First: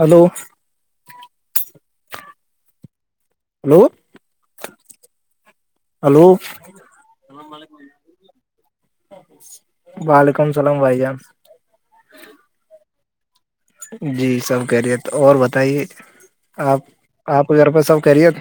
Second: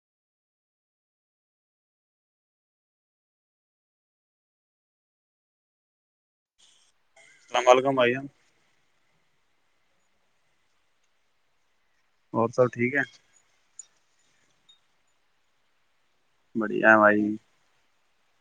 hello hello hello السلام علیکم بھائی جان وعلیکم السلام بھائی جان اور سب ٹھیک ہے جی سب خیریت اور بتائیے آپ بڑھیا ہے بھائی آپ پر سب خیریت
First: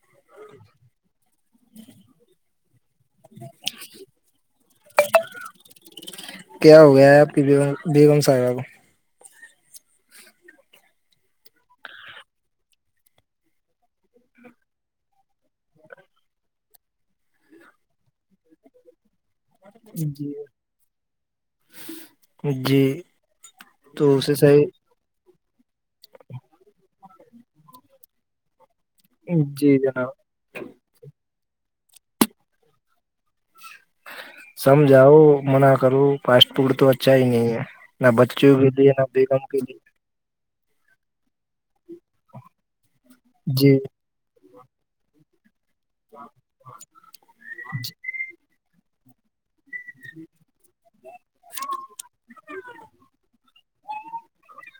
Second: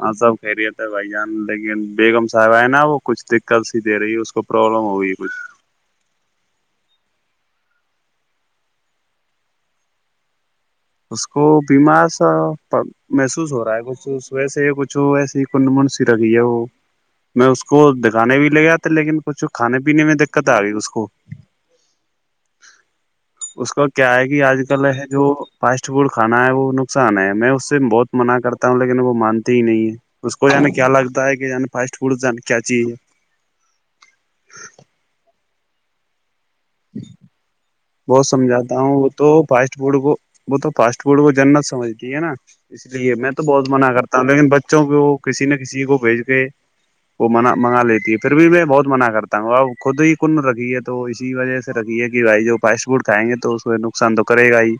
ہاں سب خیریت ہیے بھائی جان لیکن بیگم صاحب آئے نا وہ کچھ دقت سی دے رہی ہے اس کو پروابلم ہو گئی کچھ کیا ہو گیا ہے آپ کی بیگم ساحبا کو اس کو بیمار سا محسوس ہو رہا ہے کچھ صح سے کچھ ایسی کنڈ من سی لگی ہے وہ میں اس کو دکھانے بھی لے گیا تھا لیکن کچھ کھانے پینے کو میں جی دقت آ گئی اس کو جی اس کا کیا تو ہے اسے کہ آج صحیح کل ہے جو فاسٹ فوڈ کھانا ہے وہ نقصان ہے میں اس سے بہت منع کرتا ہوں لیکن وہ مانتے ہی جی نہیں ہے جناب اس کو جانے کیا لگتا ہے کہ کی فاسٹ فوڈ کیا چیز ہے سمجاؤ منا کرو فاسٹ فوڈ تو اچھا ہی نہیں ہے نہ بہت بچوں سمجھاتا کے لیے ہوں وہ نہ تو بیگم کے فاسٹ لیے فوڈ کو وہ تو فاسٹ فورڈ کو جنت سمجتی ہے نا اس لیے میں تو بہت جی منع کرتا لیکن بچوں کو کسی نہ کسی کو بھیج کے وہ م منگا لیتی ہے پھر بھی میں بہت منع کرتا ہوں اب خود ہی کن رکھی ہے تو اسی وجہ سے رکھی ہے کہ بھائی جو افائس فوڈ کھآئےگے تو اس میں نقصان تو کرے گا ہی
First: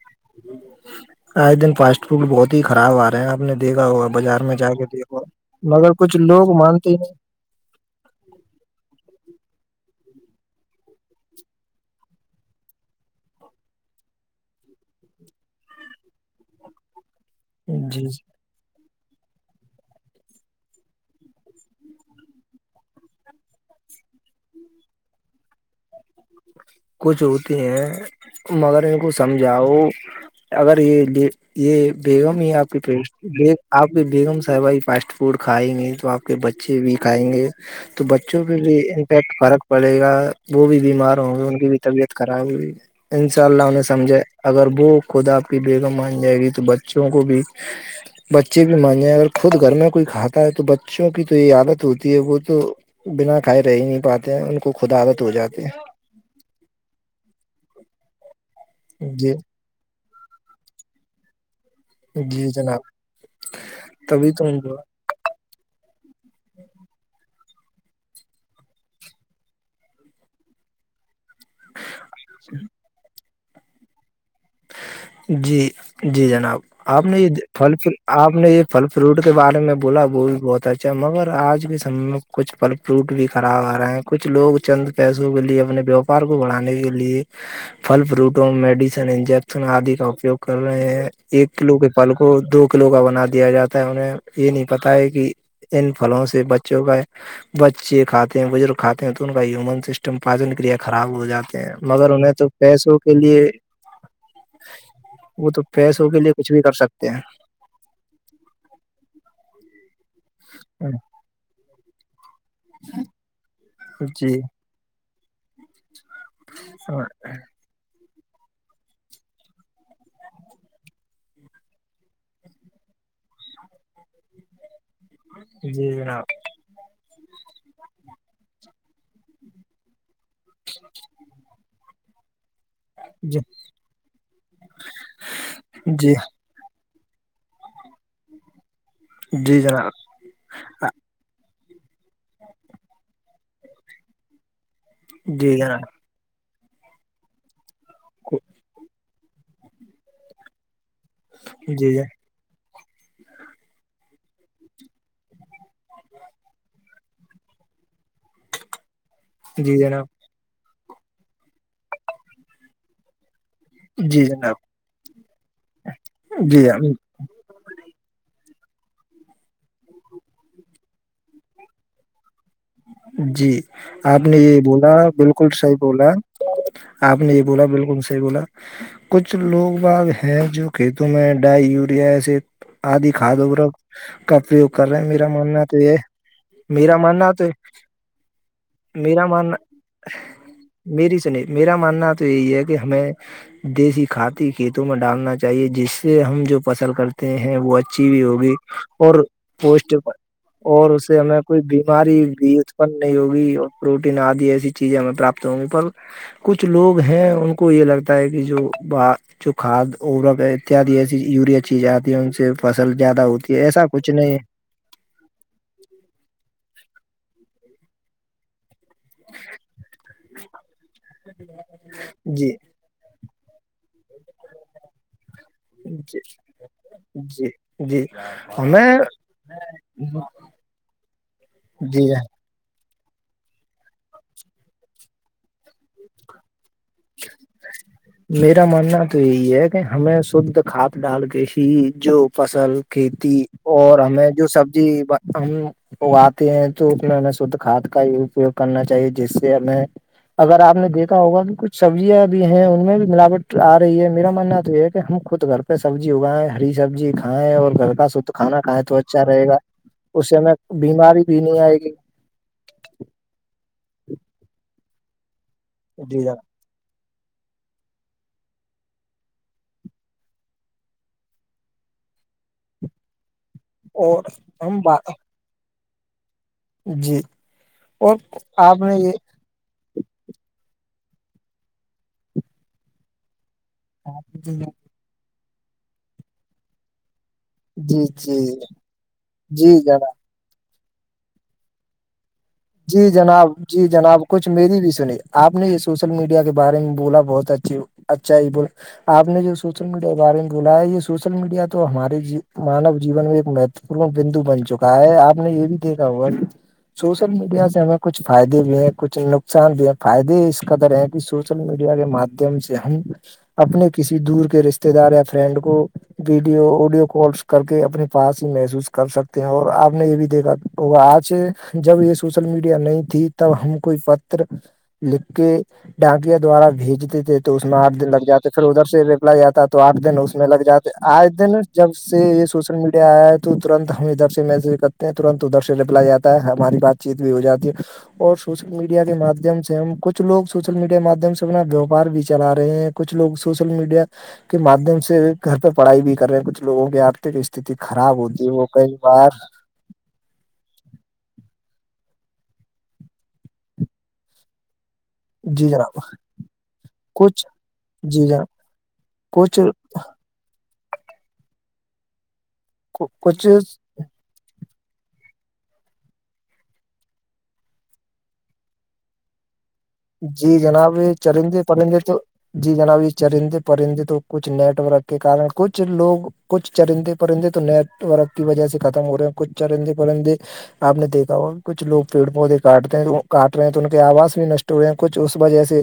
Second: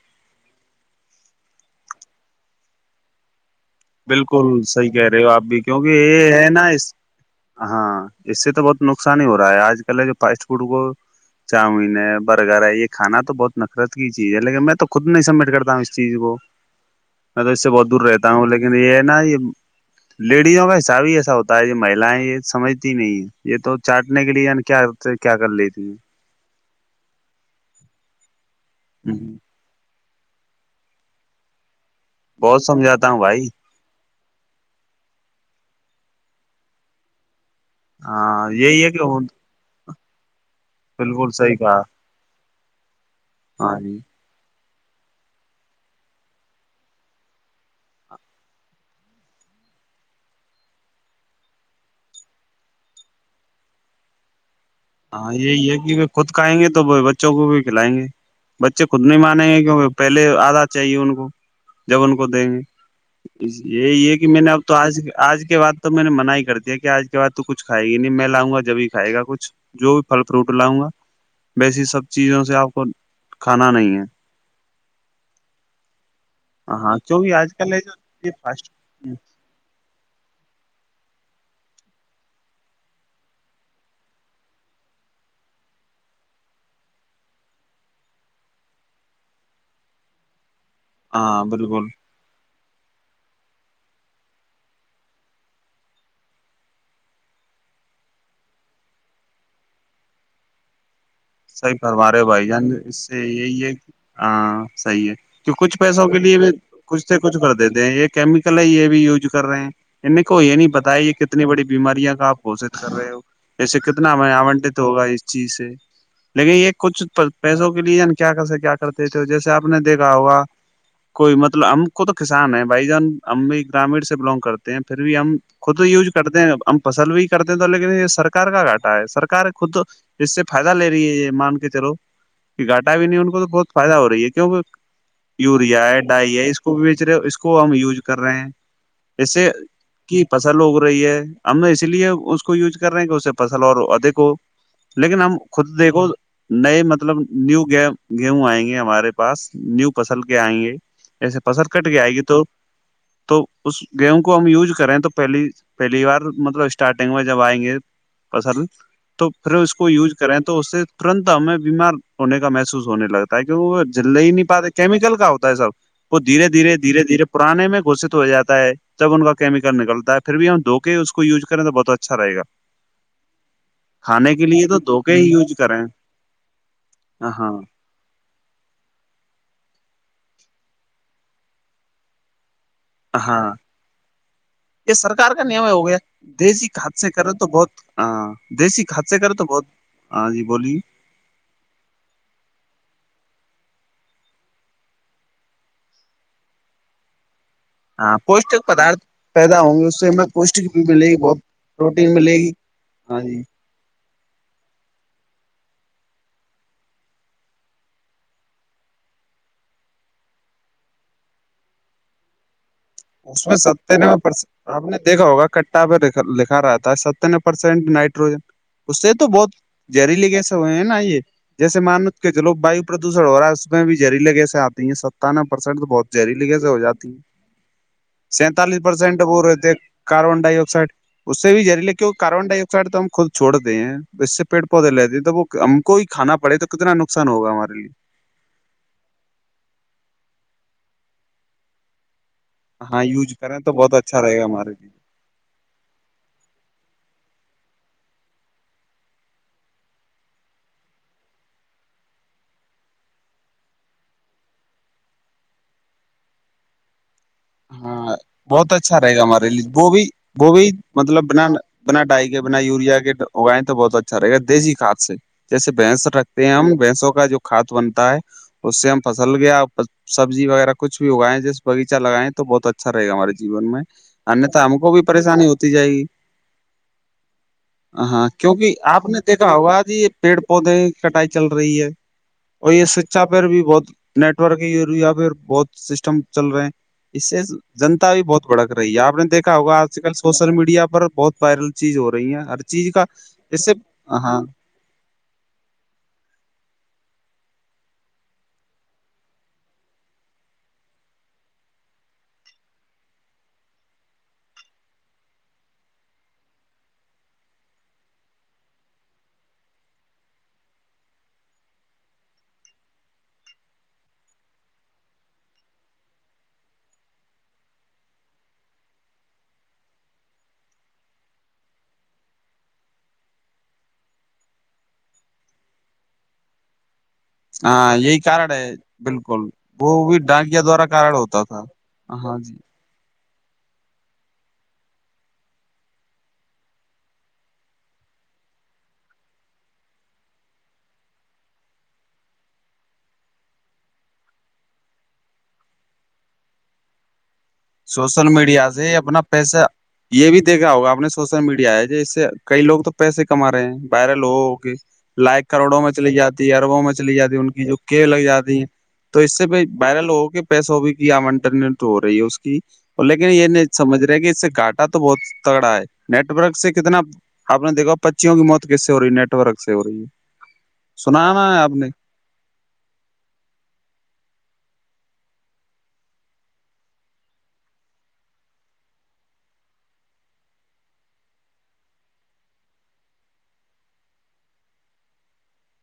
آے دن فاسٹ فروٹ بہت ہی خراب آ رہے ہیں آ نے دیکھا ہوا بازار میں بالکل جا کے صحیح کہہ دیکھاا رہے ہو آپ بھی کیونکہ مگر کچھ یہ لوگ ہے نا مانتے اس ہی ہاں اس سے تو بہت نقصان ہی ہو رہا ہے آج کل جو فاسٹ فوڈ کو چاؤمین ہے برگر ہے یہ کھانا تو بہت نفرت کی چیز ہے لیکن میں تو خود نہیں سبمٹ کرتا ہوں اس چیز کو اچ [inaudible] میں تو اس سے بہت دور رہتا ہوں لیکن یہ ہے نا ی لیڈیزوں کا حساب ہی ایسا ہوتا ہے یہ مہییں یہ سمجتی نہیں یہ تو چاٹنے کے لیے کیا تو کیا کر لی تھی کچھ ہوتی ہیں مگر ان کو سمجھا وہ اگر یہ یہ بیگم ہی بہت آپ کے پ سمجھاتا ہوں بھائی آپ کے بیگم صاحبائی فاسٹ فوڈ کھائیں گے تو آپ کے بچے بھی کھائیں گے تو بچوں ہاں پہ بھی یہی ہے کہ امفیکٹ فرق پڑے گا وہ بھی بیمار بالکل ہوں گے صحیح ان کی بھی کہا طبیعت خراب ہوی ان شاء اللہ ہاں انہیں جی سمجھے اگر وہ خود آپ کی بیگم مان جائے گی تو بچوں کو بھی بچے بھی مانے اگر خود گھر میں کوئی کھاتا ہے تو بچوں کی تو یہ عادت ہوتی ہے وہ تو بنا کھائے رہ ہی نہیں پاتے ہیں ان کو خود عادت ہو ہاں جاتی یہی ہے کہ وہ خود کھائیں گے تو وہ بچوں کو بھی کھلائیں گے بچے خود نہیں جی مانیں گے کیونکہ پہلے آداد چاہیے ان کو جب ان کو دیں جی گے جناب یہی یہ ہے کہ تبھی میں نے اب تو ہم آج آج کے بعد تو میں نے من ہی کر دیا کہ آج کے بع تو کچھائے گی نہیں میں لاؤ گا جبھی کھائے گاچھ جو بھی پھل فروٹ لاؤں گا ویسی سب چیزوں سے آپ کو کھانا نہیں ہے جی جی جناب ہاں آپ نے یہ کیونکہ آج کل پھل ہے پ جو آپ نے یہ فاسٹ پھل فروٹ کے بارے میں بولا وہ بھی بہت اچھا ہے مگر آج کے سمے میں کچھ پل فروٹ بھی خراب آ رہے ہیں کچھ لوگ چند پیسوں کے لیے اپنے ووپار کو بڑھانے کے لیے فھل فروٹوں میڈیسن انجیکشن آدی کا اپیوگ کر رہے ہیں ہاں ایکلو بالکل کے پالو وہ دو کلو کا بنا دیا جاتا ہے انہیں یہ نہیں پتا ہے کہ ان پھلوں سے بچوں کا بچے کاتے ہیں بزرگ کھاتے ہیں تو ان کا مون سسٹم پاچن کریا خراب ہو جاتا صحی فرم رہے ہو بھائی جان اس سے یہی ہے کہ ہاں صحیح ہے تو کچھ پیسوں کے لیے بھی کچھ سے کچھ کر دیتے ہیں ایک کیمیکل ہے یہ بھی یوز کر رہے ہیں ان کو یہ نہیں بتا ہے یہ کتنی بڑی بیماریاں کا آ گھوشت کر رہے ہو ایسے کتنا جی آنٹت ہوگا اس چیز سے لیکن یہ کچھ پیسوں کے لیے کیا کرس کیا کرتے تھے جیسے آپ نے دیکھا ہوگا کوئی مطلب ہم کو تو کسان ہے بھائی جان ہم بھی گرامیڑ سے بلانگ کرتے پھر بھی ہم خود جی یوز جناب کرتے ہیں ہم پسل بھی کرتے تو لیکن یہ سرار کا گاٹا ہے سرک خود اس سے فائدہ لے یہ مان کے چلو گاٹا بھی نہیں ان جی کو تو بہت فائدہ ہو رہی ہے کیوںکہ یوریا ہے جی ڈائی ہے اس کو بیچ رہے اس کو ہم یوز کر رہے ہیں اس سے جی جناب کی فصل اگ رہی ہے ہم اسی لیے اس کو یوز کر رہے ہیں کہ اس سے فصل اور ادک ہو لیکن ہم جی جناب د نئے مطلب نیو گ گیہوں آئیں گے ہمارے پاس نیو فصل کے آئیں گے ایسے پسر کٹ جی گ آئے گی تو تو اس گیوں کو ہم یوز کریں تو پہلی پہلی بار مطلب اسٹارٹنگ میں جب آئیں گے پسر تو پھر اس جی کو جناب یوز کریں تو اس سے ترنت ہمیں بیمار ہونے کا محسوس ہونے لگتا ت کہہ وہ لے جی ہی نہیں جناب پاتے کیمیکل کا ہوتا ہے سب وہ دھیرے جی دھیرے دھیرے دھیرے پرانے میں گھشت ہو جاتا ہے جب ان کا کیمیکل نکلتا ہے پھر بھی ہم دھو کے اس کو یوز کریں تو بہت اچھا رہےا جی آپ نے یہ لیے تو بولا دھوکے ہی بالکل یوز صحیح کریں بولا آپ نے یہ ہاں بولا بالکل صحیح بولا کچھ لوگ باغ ہیں جو کھیتوں میں ڈائی یوریا ایسے آدھی کھاد ہاں وو کا اپیگ کر یہ رہے ہیں میرا سرکار کا نیم ماننا تو ہو یہ گیا دیسی میرا کھاد سے ماننا کرے تو بہت ہ دیسی حادہ کریں تو بہت ہاں جی بولیے مری سنیہ میرا ماننا تو یہی ہے کہ ہمیں دیسی کھاتی کھیتوں میں ڈالنا چاہیے جس سے ہم جو فصل کرتے ہیں وہ ا اھی ہاں بھی ہوگی پوشٹک پدارتھ اور پیدا ہوں گے پٹ اس سے ہمیں پوشٹک بھی اور ملے گی اسے بہت ہمیں کوئی پروٹین بیماری ملے گی بھی اتپن نہیں ہاں جی ہوگی اور پروٹین آدی ایسی چیزیں ہمیں پراپت ہوں گی پر کچھ لوگ ہیں ان کو یہ لگتا ہے کہ جو ب جو کھاد او اتیادی ایسی یوریا چیزیں آتی ہیں ان سے فصل زیادہ اس ہوتی میں ہے ایسا کچھ ستیانوے نہیں پرسینٹ آپ نے دیکھا ہوگا کٹا پہ لکھا رہا تھا ست پرسینٹ نائٹروجن اس سے تو بہت زہریلی کییسے ہوئے ہیں نا یہ جیسے مانو کہ جی جلو باو پردوشن ہو رہا ہے اس میں بھی جہری لگہ سے آتی ہیں ستانوے پرسینٹ تو بہت جی جہری لگہ سے ہو جاتی ہیں جی جی سینتالیس ہمیں پرسینٹ وہ رہتے ہیں کاربن ڈائی آکسائڈ اس سے بھی جریلے کی جی کاربن ڈائیک س تو ہم خود چوڑتے ہیں اس سے پیڑ پودے لیتے ہیں تو وہ ہم کو ہی کانا پڑے تو کتنا نقصان ہوگا ہمارے لیے میرا ماننا تو یہی ہے کہ ہمیں شھ کھاد ڈال کے ہی جو فصل ہاں یوز کھیتی کریں تو بہت اور اچھا ہمیں رہے گا جو ہمارے سبزی لیے ہم وہ آتے ہیں تو اس میں ہمیں شھ کھاد کا ہی اپیوگ کرنا چاہیے جس سے ہمیں اگر آپ نے دیکھا ہوگا کہ کچھ سبزیاں بھی ہیں ان میں بھی ملاوٹ آ رہی ہے میرا ماننا تو یہ کہ ہم خود گھر پہ سبزی ہوگا ہری سبزی کھیں اور گھر کا ہاں شھ کھانا بہت کھائیں تو اچھا رہے ہمارے گا لیے وہ بھی اس سے ہمیں بیماری بھی نہیں آئے گی کٹائی کے بنا یوریا کے اگائیں تو بہت اچھاے گا دیسی کھاد سے جیسے بھینس جی جناب رکھتے ہیں ہم بھینسوں کا جو کھاد بنتا ہے اس سے ہم فصل گیا سبزی وغیرہ کچھ بھی اگائے جیسے بغیچہ لگائےیں تو بہت اچھا رہے گا ہمارے جیون میں اور نہیںت ہم کو بھی پریشانی ہوتی جائے گی جی ہ ہاں کیونکہ آپ نے دیکھا ہوا جی یہ پیڑ پودے کٹائی چل رہی ہے اور یہ سچا پیر بھی بہت نیٹورک یا پھر بہت سسٹم چل رہے ہیں اس سے جی جنتا بھی جی بہت بھڑک رہی ہے آپ نے دیکا جی ہوگا آج جناب کل سوشل میڈیا پر بہت وائرل چیز ہو رہی ہیں ہر چیز جی کا جناب اس سے جی جناب ہاں کچھ میری بھی سنی آپ نے یہ سوشل میڈیا کے بارے میں بولا بہت اچھی اچھا یہ ب آپ نے جو سوشل میڈیا کے بارے میں بولا ہے یہ سوشل میڈیا تو ہمارے مانو جین میں ایک مہت پ بندو بن چکا ہے آپ نے یہ بھی دیکھا ہوا کہ سل میڈیا سے ہمیں کچھ فائدے بھی ہیں کچھ نقصان بھی ہے فائدے اس قدر ہیں کہ سوشل میڈیا کے مم سے ہم اپنے کسی دور کے رشتے دار یا فرینڈ کو ویڈیو آڈیو کالس کر کے اپنے پاس ہی محسوس کر سکتے ہیں اور آپ نے یہ بھی دیکھا اور آج جب یہ سوشل میڈیا نہیں تھی تب ہم کوئی پت لکھ کے ڈانکیاں دوارا بھیج دی تھےے تو اس میں آٹھ ہاں دن یہی لگ جاتے کارن پھر ہے ادھر سے ریپل بالکل آاتا تو وہ آٹھ دن بھی اس میں ڈاکیا لگ دوارا جاتے کارن آج ہوتا دن تھا جب سے ہاں یہ جی سوشل میڈیا آیا تو ترنت ہم ادھر سے میسج کرتے ہیں تنت ادھر سے لپلا جاتا ہے ہماری بات چیت بھی ہو جاتی ہے اور سوشل میڈیا کے مادھیم سے ہم کچھ لوگ سوشل میڈیا کے ماددھیم سے اپنا ووپار بھی چلا رہے ہیں کچھ لوگ سوشل میڈیا کے ماددھیم سے گھر پر پڑھائی بھی کر رہے ہیں کچھ لوگوں کے آرتھک استھتی خراب سوشل ہوتی ہے وہ میڈیا کئی سے اپنا بار پیسہ یہ بھی دیکھا ہوگا آپ نے سوشل میڈیا ہے ج اس سے کئی لوگ تو پیسے کما رہے ہیں وائرل ہوگ لائق جی کروڑوں میں جناب چلی جاتی ہے اربوں میں چلی جاتی ہے کچھ ان کی جو کیب لگ جی جناب جاتی ہیں تو اس سے کچھ بھی وائرل ہوگ پیسہ ہو بھی کہ انٹرنیٹ ہو رہی ہے اس کی اور لیکن یہ نہیں کچھ سج رہے کہ اس سے گاٹ تو بہت تگڑا ہے نیٹ ورک سے کتنا آ نے دیکھا پ بچیوں کی موتس سے ہو رہی نیٹ ورک سے ہو رہی ہے جی جناب یہ سنا نا چرندے آپ نے پرندے تو جی جناب یہ چرندے پرندے تو کچھ نیٹ ورک کے کار کچھ لوگ کچھ چرندے پرندے تو نیٹ ورک کی وجہ سے ختم ہو رہے ہیں کچھ چرندے پرندے آپ نے دیکھا ہو کچھ لو پیڑ پودے کاٹتے ہیں کاٹ رہے ہیں تو ان کے آواز بھی ن اسٹو کچ اس وجہ سے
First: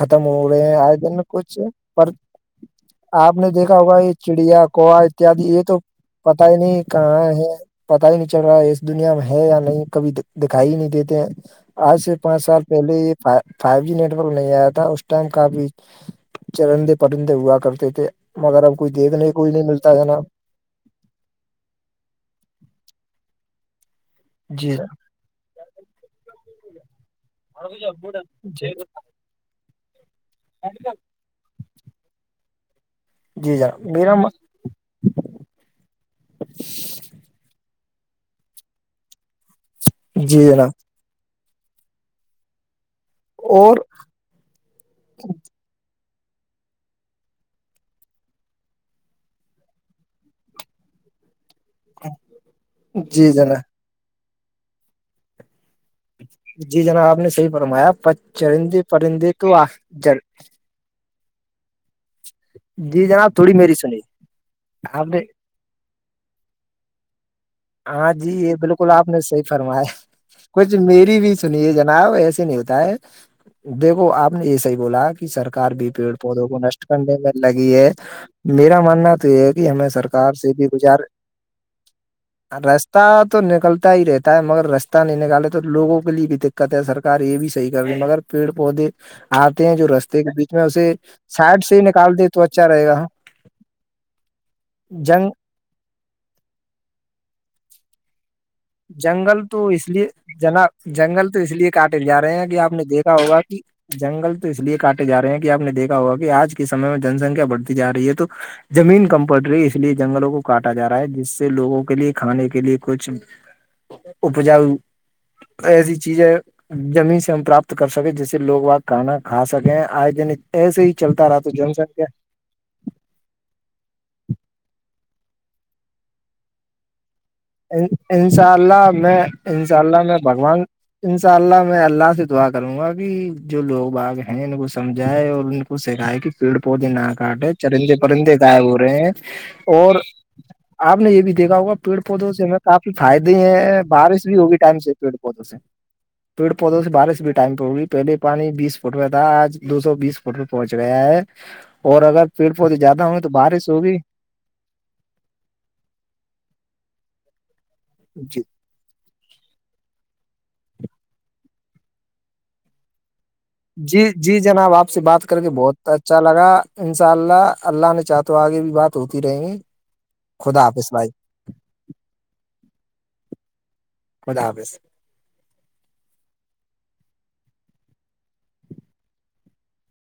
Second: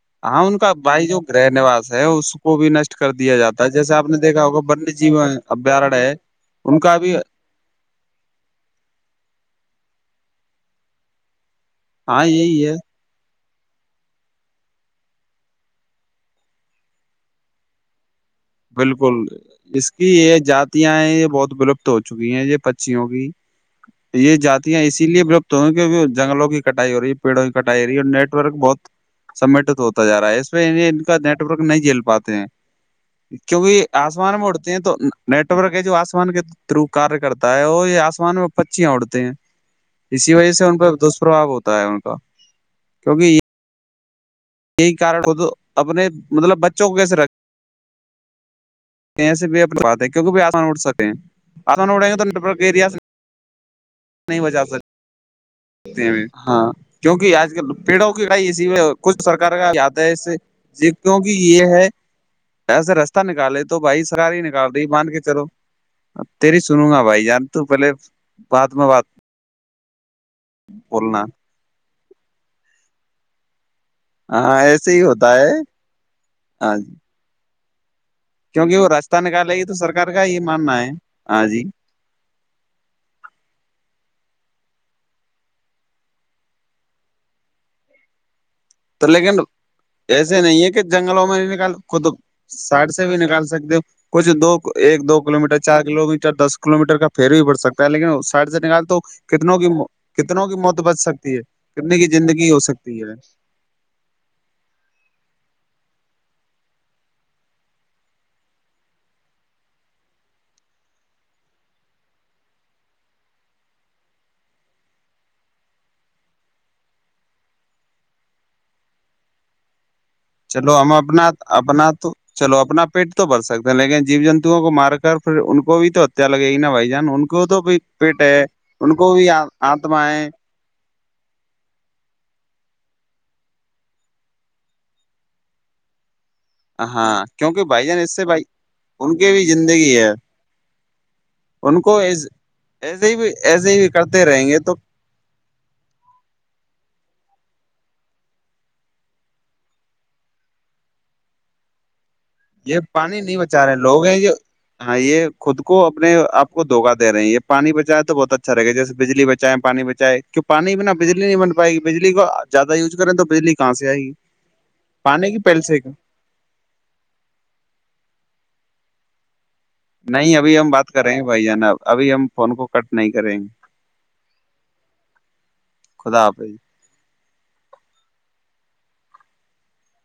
ختم ہاں ہو ان رہئے کا ہیں آئے بھائی جو دن گرہ کچھ نواس ہے پر اس کو بھی نشٹ کر آپ دیا نے جاتا ہے دیکھا جیسے ہوگا آپ یہ نے دیکھا ہوگا چڑیا ون کووا جیو اتیاد یہ تو ابھیارن ہے پتا ہی ان نہیں کا بھی کہاں ہے پتا ہی نہیں چل رہا ہے اس دنیا میں ہے یا نہیں کبھی دکھائی ہی نہیں دیتے آج سے ہاں پانچ سال یہی ہے پہلے یہ فائیو جی نیٹ ورک نہیں آیا تھا اس ٹائم کافی چرندے پرندے ہوا کرتے تھے مگر اب کوئی دیکھنے کوئی نہیں ملتا ہے نا یاں ہیں یہ بہت ولپت ہو چکی ہیں یہ پچیوں کی یہ جاتی جی ہے اسی لیے بلپت تو کی جنگلوں کی کٹائی ہو رہی ہے پڑوں کٹائی رہی اور نیٹ ورک بہت سمیٹ ہوتا ج رہا ہے اس میں ان کا نیٹ ک نہیں جھیل پاتے ہیں جی جی کیونکہ جناب میرا آسمان میں اڑتے ہیں تو نیٹورک ہے جو آسمان کے تھرو کار کرتا ہے وہ یہ آسمان میں پچیاں اڑتے ہیں اسی جی وجہ سے جناب ان پ دشپرباؤ ہوتا ہے ان کا کیونکہ یہ اور یہی کار وہ تو اپنے مطلب بچوں کو کیسے رکھ ایے بھی اپنی بات ہے کیک بھی آسمان اڑ سکے ہیں آسان اڑیں گے تویا جی جنا نہیں بجا سکتے ہاں جی جناب آپ نے کیونکہ صحیح آج کل فرمایا پیڑوں کیائی اسی چرندے کچھ پرندے تو سرار کا آتا ہے اس سے جی کیونکہ یہ ہے ایسے جی رستہ جناب تھوڑی نکالے میری تو سنی بھائی سراری ہی نکال رہی آپ مان کے نے چلو تیری سنوں گا بھائی جار ہاں جی یہ بالکل آپ نے صحیح فرمایا کچھ میری بولنا بھی سنیے جناب ایسے نہیں ہوتا ہے دیکھو آپ نے یہ ہاں ص ہی ایسے بولا کہ ہوتا ہے سرک بھی پیڑ پودوں کو ہاں نشٹ جی کرنے میں لگی ہے کیونکہ میرا وہ ماننا راستہ تو یہ ہے کہ ہمیں سرکار سے بھی گزار آج ہی راستہ تو نکلتا ہی رہتا ہے مگر رستہ نہیں نکالے تو لوگوں کے لیے بھی د کہتا سکار یہ بھی صحیح کر رہی مگر پیڑ پودے تو لیکن آتے ہیں جو رستے کے ایسے بیچ میں نہیں ہے کہ اسے جنگلوں میں نہیں سائڈ سے ہی خود نکال دیتے سائڈ سے بھی نکال سکتے ہو کچھ دو ایک دو جنگ کلو میٹر چار کلو میٹر دس کلو میٹر کا پیر ہی بڑ سکتا ہے لیکن سے سائڈ نکال تو جنگل کتنوں تو کی اس لیے کتنوں کی جناب موت بچ جنگل سکتی تو ہے اس لیے کتنے کاٹے کی جا رہے ہیں زندگی کہ ہو آپ نے سکتی دیکھا ہے ہوگا کہ جنگل تو اس لیے کاٹے جا رہے ہیں کہ آپ نے دیکھا ہوگا کہ آج کے سمے میں جن سنکھیا بڑھتی جا رہی ہے تو جمین کمپلٹری اس لیے جنگلوں کو کاٹا جا رہا ہے جس سے لوگوں کے لیے کھانے کے لیے کچھ اپجاؤ ایسی چیز ہے جمین سے ہم پراپت کر سکیں جیس سے لوگ وہ کھانا کھا سکیں آئےجن چلو ہم اپنا اپنا تو چلو اپنا پیٹ تو بھر سکتے ہیں لیکن جیو جنتوؤں کو مار کر پھر ان کو بھی تو ہتیا لگے گی نا بھائی جان کو تو بھی پیٹ ہے انشاء اللہ ان کو میں بھی انشاء اللہ آتما میں ہے بھگوان ان شاء اللہ میں اللہ سے دعا کروں گا کہ جو لوگ باغ ہیں ان کو سمجھائے اور ان کو سکھائے کہ پیڑ پودے ن ہاں گٹ ہے کیونکہ بھائی چرندے جان اس سے پرندے بھائی غائب ہو رہے ہیں ان کی بھی اور زندگی ہے آپ نے یہ بھی دیکھا ہوگا ان کو پیڑ پودوں ایسے سے ہمیں کافی ہی بھی فائدے ایسے ہی ہیں کرتے بارش بھی رہیں ہوگی گے تو ٹائم سے پی بہت سے پیڑ پودوں سے بارش بھی ٹائم پہ ہوگی پہلے پانی بیس فٹ میں تھا آج دو سو بیس ٹل پہنچ گیا ہے اور اگر پیڑ پودے یہ زیادہ ہوں گے پانی تو نہیں بچا بارش رہے ہوگی لوگ ہیں یہ ہاں یہ خود کو اپنےپ کو دھوکا د رہے ہیں یہ پانی بچاائے تو بہت اچھا رہ گا جیسے بجلی ب اہیں پانی بچائے کی پانی بناا بجلی نہیں بن پائے گی بجلی کو زیادہ یوز کریں تو بجلی کہاں سے آئے جی گی جی جناب آپ سے بات پانی کر کی کے پہل بہت سے اچھا اچھا لگا انشاء اللہ اللہ نے چاہ تو آگے بھی بات ہوتی رہیں گی نہیں ابھی خدا ہم بات حافظ کر رہیں ہیں بھائی جان ابھی ہم فون کو کٹ نہیں کریں گے خدا حافظ خدا حافظ